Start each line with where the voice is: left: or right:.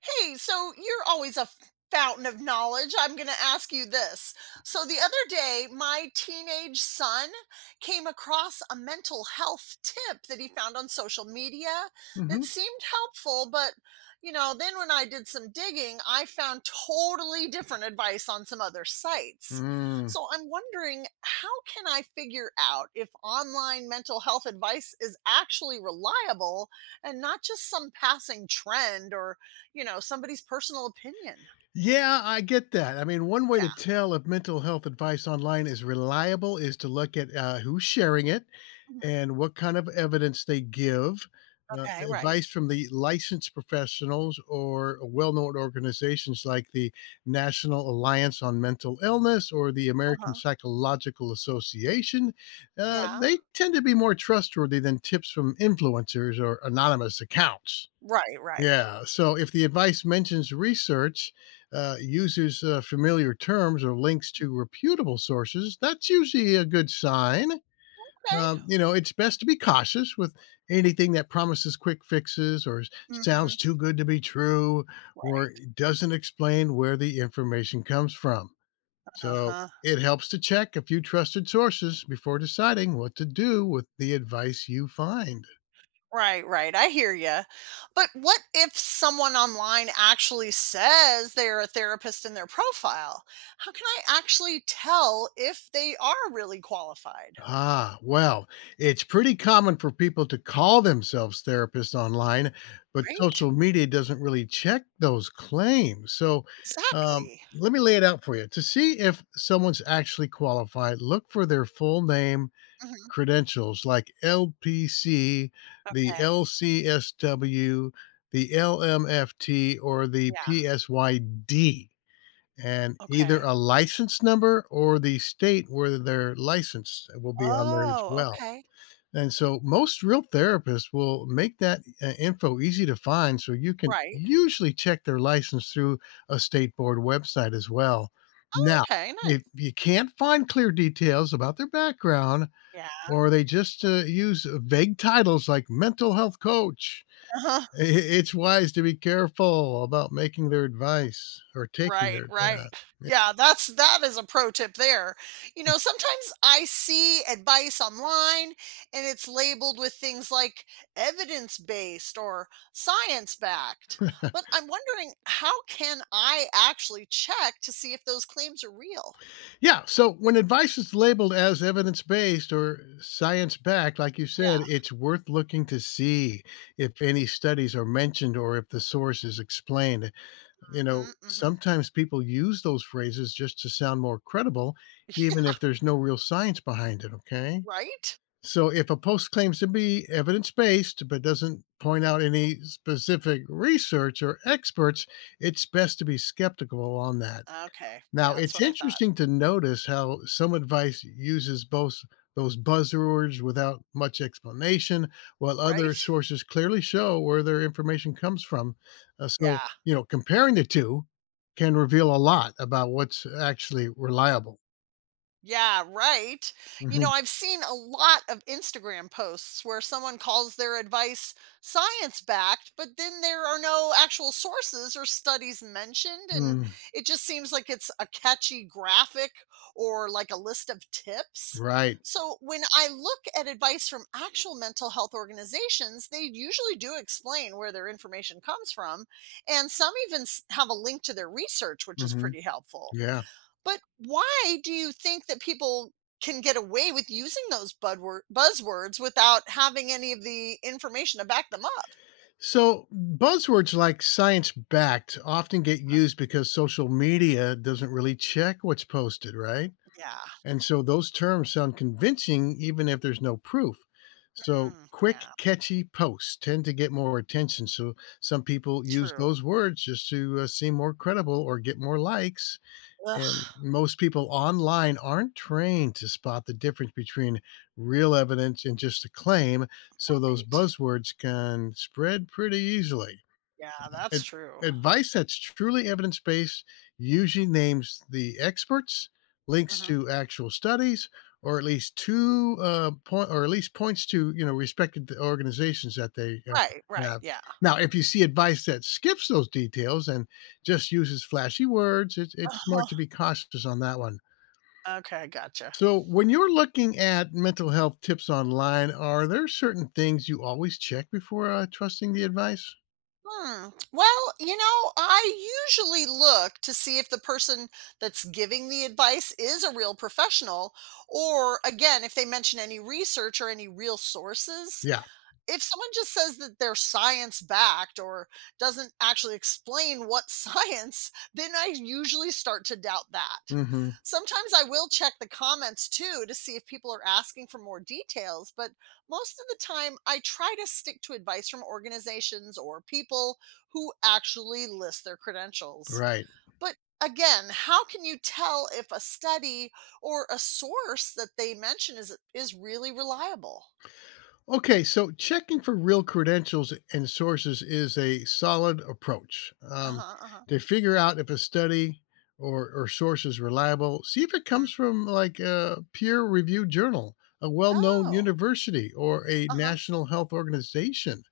right: Hey, so you're always a fountain of knowledge. I'm going to ask you this. So, the other day, my teenage son came across a mental health tip that he found on social media that
left: Mhm.
right: seemed helpful, but then when I did some digging, I found totally different advice on some other sites.
left: Mm.
right: So, I'm wondering how can I figure out if online mental health advice is actually reliable and not just some passing trend or somebody's personal opinion.
left: Yeah, I get that. One
right: Yeah.
left: way to tell if mental health advice online is reliable is to look at who's sharing it
right: Mhm.
left: and what kind of evidence they give. Uh,
right: Okay, right.
left: Advice from the licensed professionals or well known organizations like the National Alliance on Mental Illness or the American
right: Uh-huh.
left: Psychological Association,
right: Yeah.
left: they tend to be more trustworthy than tips from influencers or anonymous accounts.
right: Right, right.
left: Yeah. So if the advice mentions research, uses familiar terms or links to reputable sources, that's usually a good sign.
right: Okay.
left: You know, it's best to be cautious with anything that promises quick fixes or sounds
right: Mhm.
left: too good to be true or
right: Right.
left: doesn't explain where the information comes from. So
right: Uh-huh.
left: it helps to check a few trusted sources before deciding what to do with the advice you find.
right: Right, right. I hear you. But what if someone online actually says they're a therapist in their profile? How can I actually tell if they are really qualified?
left: Well, it's pretty common for people to call themselves therapists online, but
right: Right?
left: social media doesn't really check those claims. So,
right: Exactly.
left: let me lay it out for you. To see if someone's actually qualified, look for their full name
right: Mhm.
left: credentials like LPC, the
right: Okay.
left: LCSW, the LMFT, or the
right: Yeah.
left: PSYD. And either
right: Okay.
left: a license number or the state where they're licensed will be on there as
right: Oh,
left: well.
right: okay.
left: And so most real therapists will make that, info easy to find, so you can
right: Right.
left: usually check their license through a state board website as well. Now,
right: Okay, nice.
left: if you can't find clear details about their background
right: Yeah.
left: or they just, use vague titles like mental health coach,
right: Uh-huh.
left: I it's wise to be careful about making their advice or taking
right: Right,
left: their
right: right.
left: advice.
right: Yeah, that is a pro tip there. Sometimes I see advice online and it's labeled with things like evidence-based or science-backed. But I'm wondering how can I actually check to see if those claims are real?
left: Yeah. So when advice is labeled as evidence based or science backed, like you
right: Yeah.
left: said, it's worth looking to see if any studies are mentioned or if the source is explained. You know,
right: Mhm. Mhm.
left: sometimes people use those phrases just to sound more credible, even if there's no real science behind it. Okay.
right: Right?
left: So if a post claims to be evidence based but doesn't point out any specific research or experts, it's best to be skeptical on that.
right: Okay. Yeah,
left: Now,
right: that's
left: it's
right: what I thought.
left: interesting to notice how some advice uses both those buzzwords without much explanation, while other
right: Right?
left: sources clearly show where their information comes from. So,
right: Yeah.
left: you know, comparing the two can reveal a lot about what's actually reliable.
right: Yeah, right.
left: Mhm.
right: I've seen a lot of Instagram posts where someone calls their advice science backed, but then there are no actual sources or studies mentioned. And
left: Mm.
right: it just seems like it's a catchy graphic or like a list of tips.
left: Right.
right: So when I look at advice from actual mental health organizations, they usually do explain where their information comes from. And some even have a link to their research, which is
left: Hmm.
right: pretty helpful.
left: Yeah.
right: But why do you think that people can get away with using those budwor buzzwords without having any of the information to back them up?
left: So, buzzwords like science backed often get
right: uh
left: used because social media doesn't really check what's posted, right?
right: Yeah.
left: And so those terms sound convincing even if there's no proof. So
right: Mm,
left: quick,
right: yeah.
left: catchy posts tend to get more attention. So some people use
right: True.
left: those words just to seem more credible or get more likes. And
right: Ugh.
left: most people online aren't trained to spot the difference between real evidence and just a claim. So those
right: Right.
left: buzzwords can spread pretty easily.
right: Yeah, that's
left: Ad
right: true.
left: Advice that's truly evidence-based usually names the experts, links
right: Hmm.
left: to actual studies, or at least 2, uh, point or at least points to, you know, respected organizations that they,
right: Right. Right.
left: have.
right: Yeah.
left: Now, if you see advice that skips those details and just uses flashy words, it's
right: Uh-huh.
left: smart to be cautious on that one.
right: Okay. Gotcha.
left: So, when you're looking at mental health tips online, are there certain things you always check before, trusting the advice?
right: Hmm. Well, I usually look to see if the person that's giving the advice is a real professional, or again, if they mention any research or any real sources.
left: Yeah.
right: If someone just says that they're science backed or doesn't actually explain what science, then I usually start to doubt that.
left: Mhm.
right: Sometimes I will check the comments too to see if people are asking for more details, but most of the time I try to stick to advice from organizations or people who actually list their credentials.
left: Right.
right: But again, how can you tell if a study or a source that they mention is really reliable?
left: Okay, so checking for real credentials and sources is a solid approach.
right: Uh-huh, uh-huh.
left: To figure out if a study or source is reliable, see if it comes from like a peer reviewed journal, a well known
right: Oh,
left: university, or a
right: uh-huh.
left: national health organization.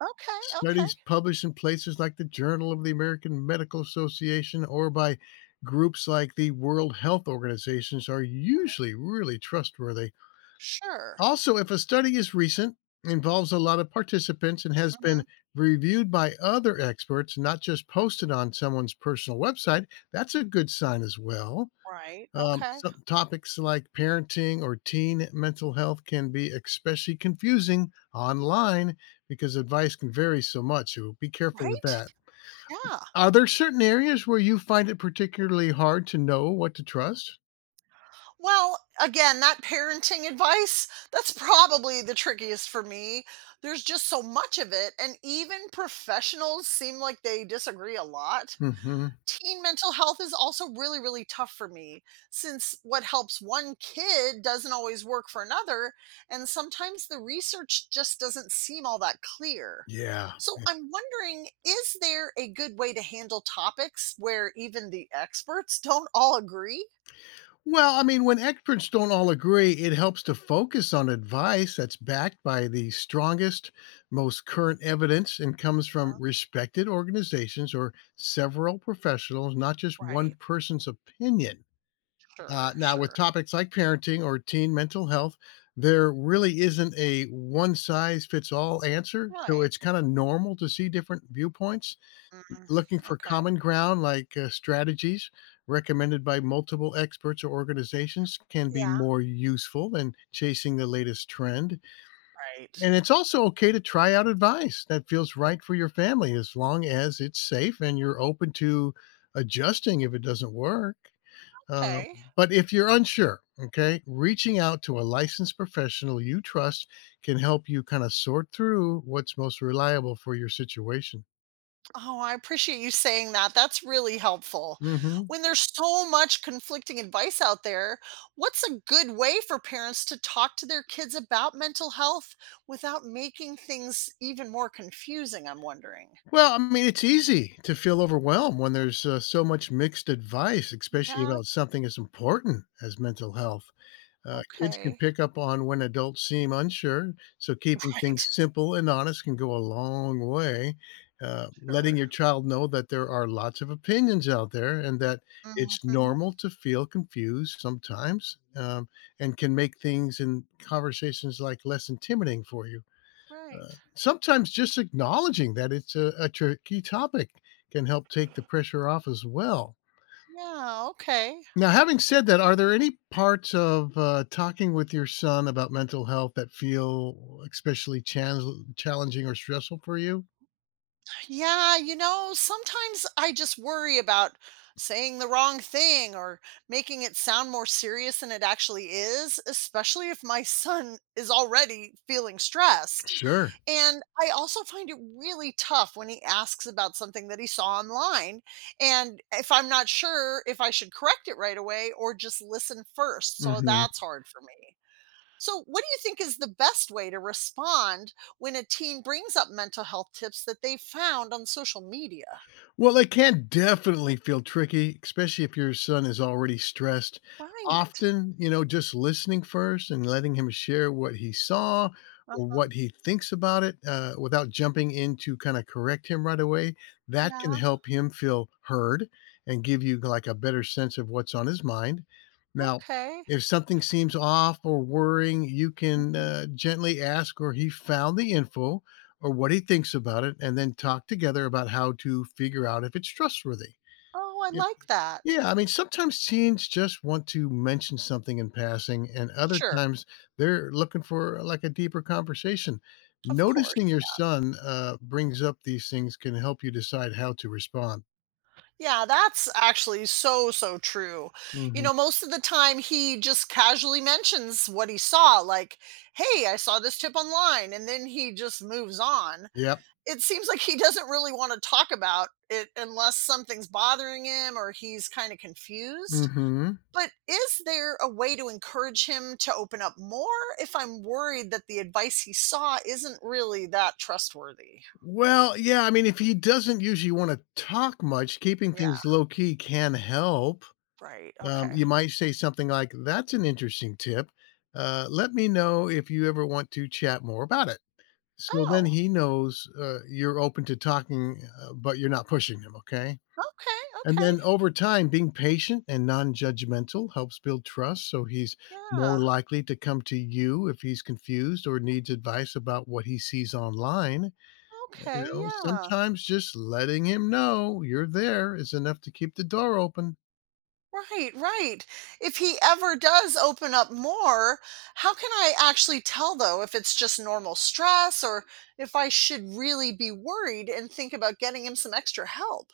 right: Okay, okay.
left: Studies published in places like the Journal of the American Medical Association or by groups like the World Health Organizations are
right: Right.
left: usually really trustworthy
right: Sure.
left: also, if a study is recent, involves a lot of participants, and has
right: Mhm.
left: been reviewed by other experts, not just posted on someone's personal website, that's a good sign as well.
right: Right, okay.
left: Some topics like parenting or teen mental health can be especially confusing online because advice can vary so much. So be careful with
right: Right?
left: that.
right: Yeah.
left: Are there certain areas where you find it particularly hard to know what to trust?
right: Well, again, that parenting advice, that's probably the trickiest for me. There's just so much of it, and even professionals seem like they disagree a lot.
left: Hmm.
right: Teen mental health is also really, really tough for me since what helps one kid doesn't always work for another, and sometimes the research just doesn't seem all that clear.
left: Yeah.
right: So I'm wondering is there a good way to handle topics where even the experts don't all agree?
left: Well, I mean, when experts don't all agree, it helps to focus on advice that's backed by the strongest, most current evidence and comes from
right: Uh,
left: respected organizations or several professionals, not just
right: right.
left: one person's opinion.
right: Sure,
left: Now, with
right: sure.
left: topics like parenting or teen mental health, there really isn't a one size fits all answer. So
right: Right.
left: it's kind of normal to see different viewpoints.
right: Mm,
left: Looking for
right: okay.
left: common ground like, strategies recommended by multiple experts or organizations can be
right: Yeah.
left: more useful than chasing the latest trend.
right: Right.
left: And it's also okay to try out advice that feels right for your family as long as it's safe and you're open to adjusting if it doesn't work. Uh,
right: Okay.
left: but if you're unsure, okay, reaching out to a licensed professional you trust can help you kind of sort through what's most reliable for your situation.
right: Oh, I appreciate you saying that. That's really helpful.
left: Mhm.
right: When there's so much conflicting advice out there, what's a good way for parents to talk to their kids about mental health without making things even more confusing? I'm wondering.
left: Well, I mean, it's easy to feel overwhelmed when there's so much mixed advice, especially
right: Yeah,
left: about something as important as mental health. Kids can
right: okay.
left: pick up on when adults seem unsure, so keeping things
right: Right.
left: simple and honest can go a long way. Letting
right: Sure.
left: your child know that there are lots of opinions out there and that it's
right: Hmm.
left: normal to feel confused sometimes and can make things in conversations like less intimidating for you.
right: Right.
left: Uh, Sometimes just acknowledging that it's a tricky topic can help take the pressure off as well.
right: Yeah, okay.
left: Now, having said that, are there any parts of talking with your son about mental health that feel especially challenging or stressful for you?
right: Yeah, sometimes I just worry about saying the wrong thing or making it sound more serious than it actually is, especially if my son is already feeling stressed.
left: Sure.
right: And I also find it really tough when he asks about something that he saw online. And if I'm not sure if I should correct it right away or just listen first. So that's hard for me. So, what do you think is the best way to respond when a teen brings up mental health tips that they found on social media?
left: Well, it can definitely feel tricky, especially if your son is already stressed.
right: Right.
left: Often, you know, just listening first and letting him share what he saw or
right: Uh-huh.
left: what he thinks about it without jumping in to kind of correct him right away, that can
right: Yeah.
left: help him feel heard and give you like a better sense of what's on his mind. Now,
right: Okay.
left: if something seems off or worrying, you can
right: Mhm.
left: gently ask, or he found the info or what he thinks about it, and then talk together about how to figure out if it's trustworthy.
right: Oh, I
left: Y-
right: like that.
left: Yeah, I mean, sometimes teens just want to mention something in passing, and other
right: Sure.
left: times they're looking for like a deeper conversation.
right: Of
left: Noticing
right: course.
left: your son brings up these things can help you decide how to respond.
right: Yeah, that's actually so, so true.
left: Hmm.
right: Most of the time he just casually mentions what he saw, like, hey, I saw this tip online, and then he just moves on.
left: Yep.
right: It seems like he doesn't really want to talk about it unless something's bothering him or he's kind of confused.
left: Hmm.
right: But is there a way to encourage him to open up more if I'm worried that the advice he saw isn't really that trustworthy?
left: Well, yeah, I mean, if he doesn't usually want to talk much, keeping
right: Yeah,
left: things low key can help.
right: right. Okay.
left: You might say something like, that's an interesting tip. Let me know if you ever want to chat more about it. So then
right: Oh,
left: he knows you're open to talking, but you're not pushing him. Okay.
right: okay.
left: And
right: Okay.
left: then over time, being patient and non judgmental helps build trust. So he's
right: Yeah.
left: more likely to come to you if he's confused or needs advice about what he sees online. You
right: Okay.
left: know,
right: Yeah.
left: sometimes just letting him know you're there is enough to keep the door open.
right: Right, right. If he ever does open up more, how can I actually tell though if it's just normal stress or if I should really be worried and think about getting him some extra help?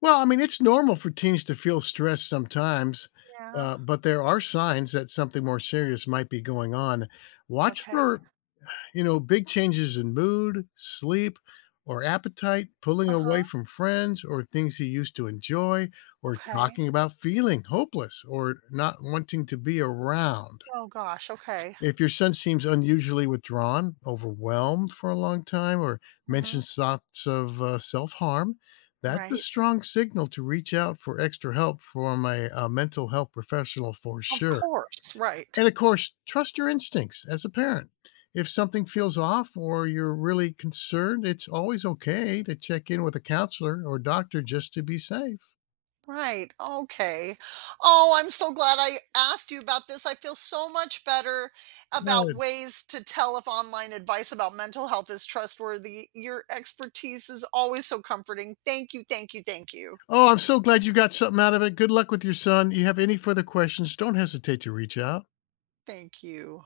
left: Well, I mean, it's normal for teens to feel stressed sometimes,
right: Yeah.
left: but there are signs that something more serious might be going on. Watch
right: Okay.
left: for, you know, big changes in mood, sleep, or appetite, pulling
right: Uh
left: away
right: huh.
left: from friends or things he used to enjoy, or
right: Okay.
left: talking about feeling hopeless or not wanting to be around.
right: Oh gosh. Okay.
left: If your son seems unusually withdrawn, overwhelmed for a long time, or
right: Hmm.
left: mentions thoughts of self harm, that's a
right: Right.
left: strong signal to reach out for extra help from a mental health professional for
right: Of
left: sure.
right: course. Right.
left: And of course, trust your instincts as a parent. If something feels off or you're really concerned, it's always okay to check in with a counselor or doctor just to be safe.
right: Right. Okay. Oh, I'm so glad I asked you about this. I feel so much better about
left: Good.
right: ways to tell if online advice about mental health is trustworthy. Your expertise is always so comforting. Thank you. Thank you. Thank you.
left: Oh, I'm so glad you got something out of it. Good luck with your son. You have any further questions, don't hesitate to reach out.
right: Thank you.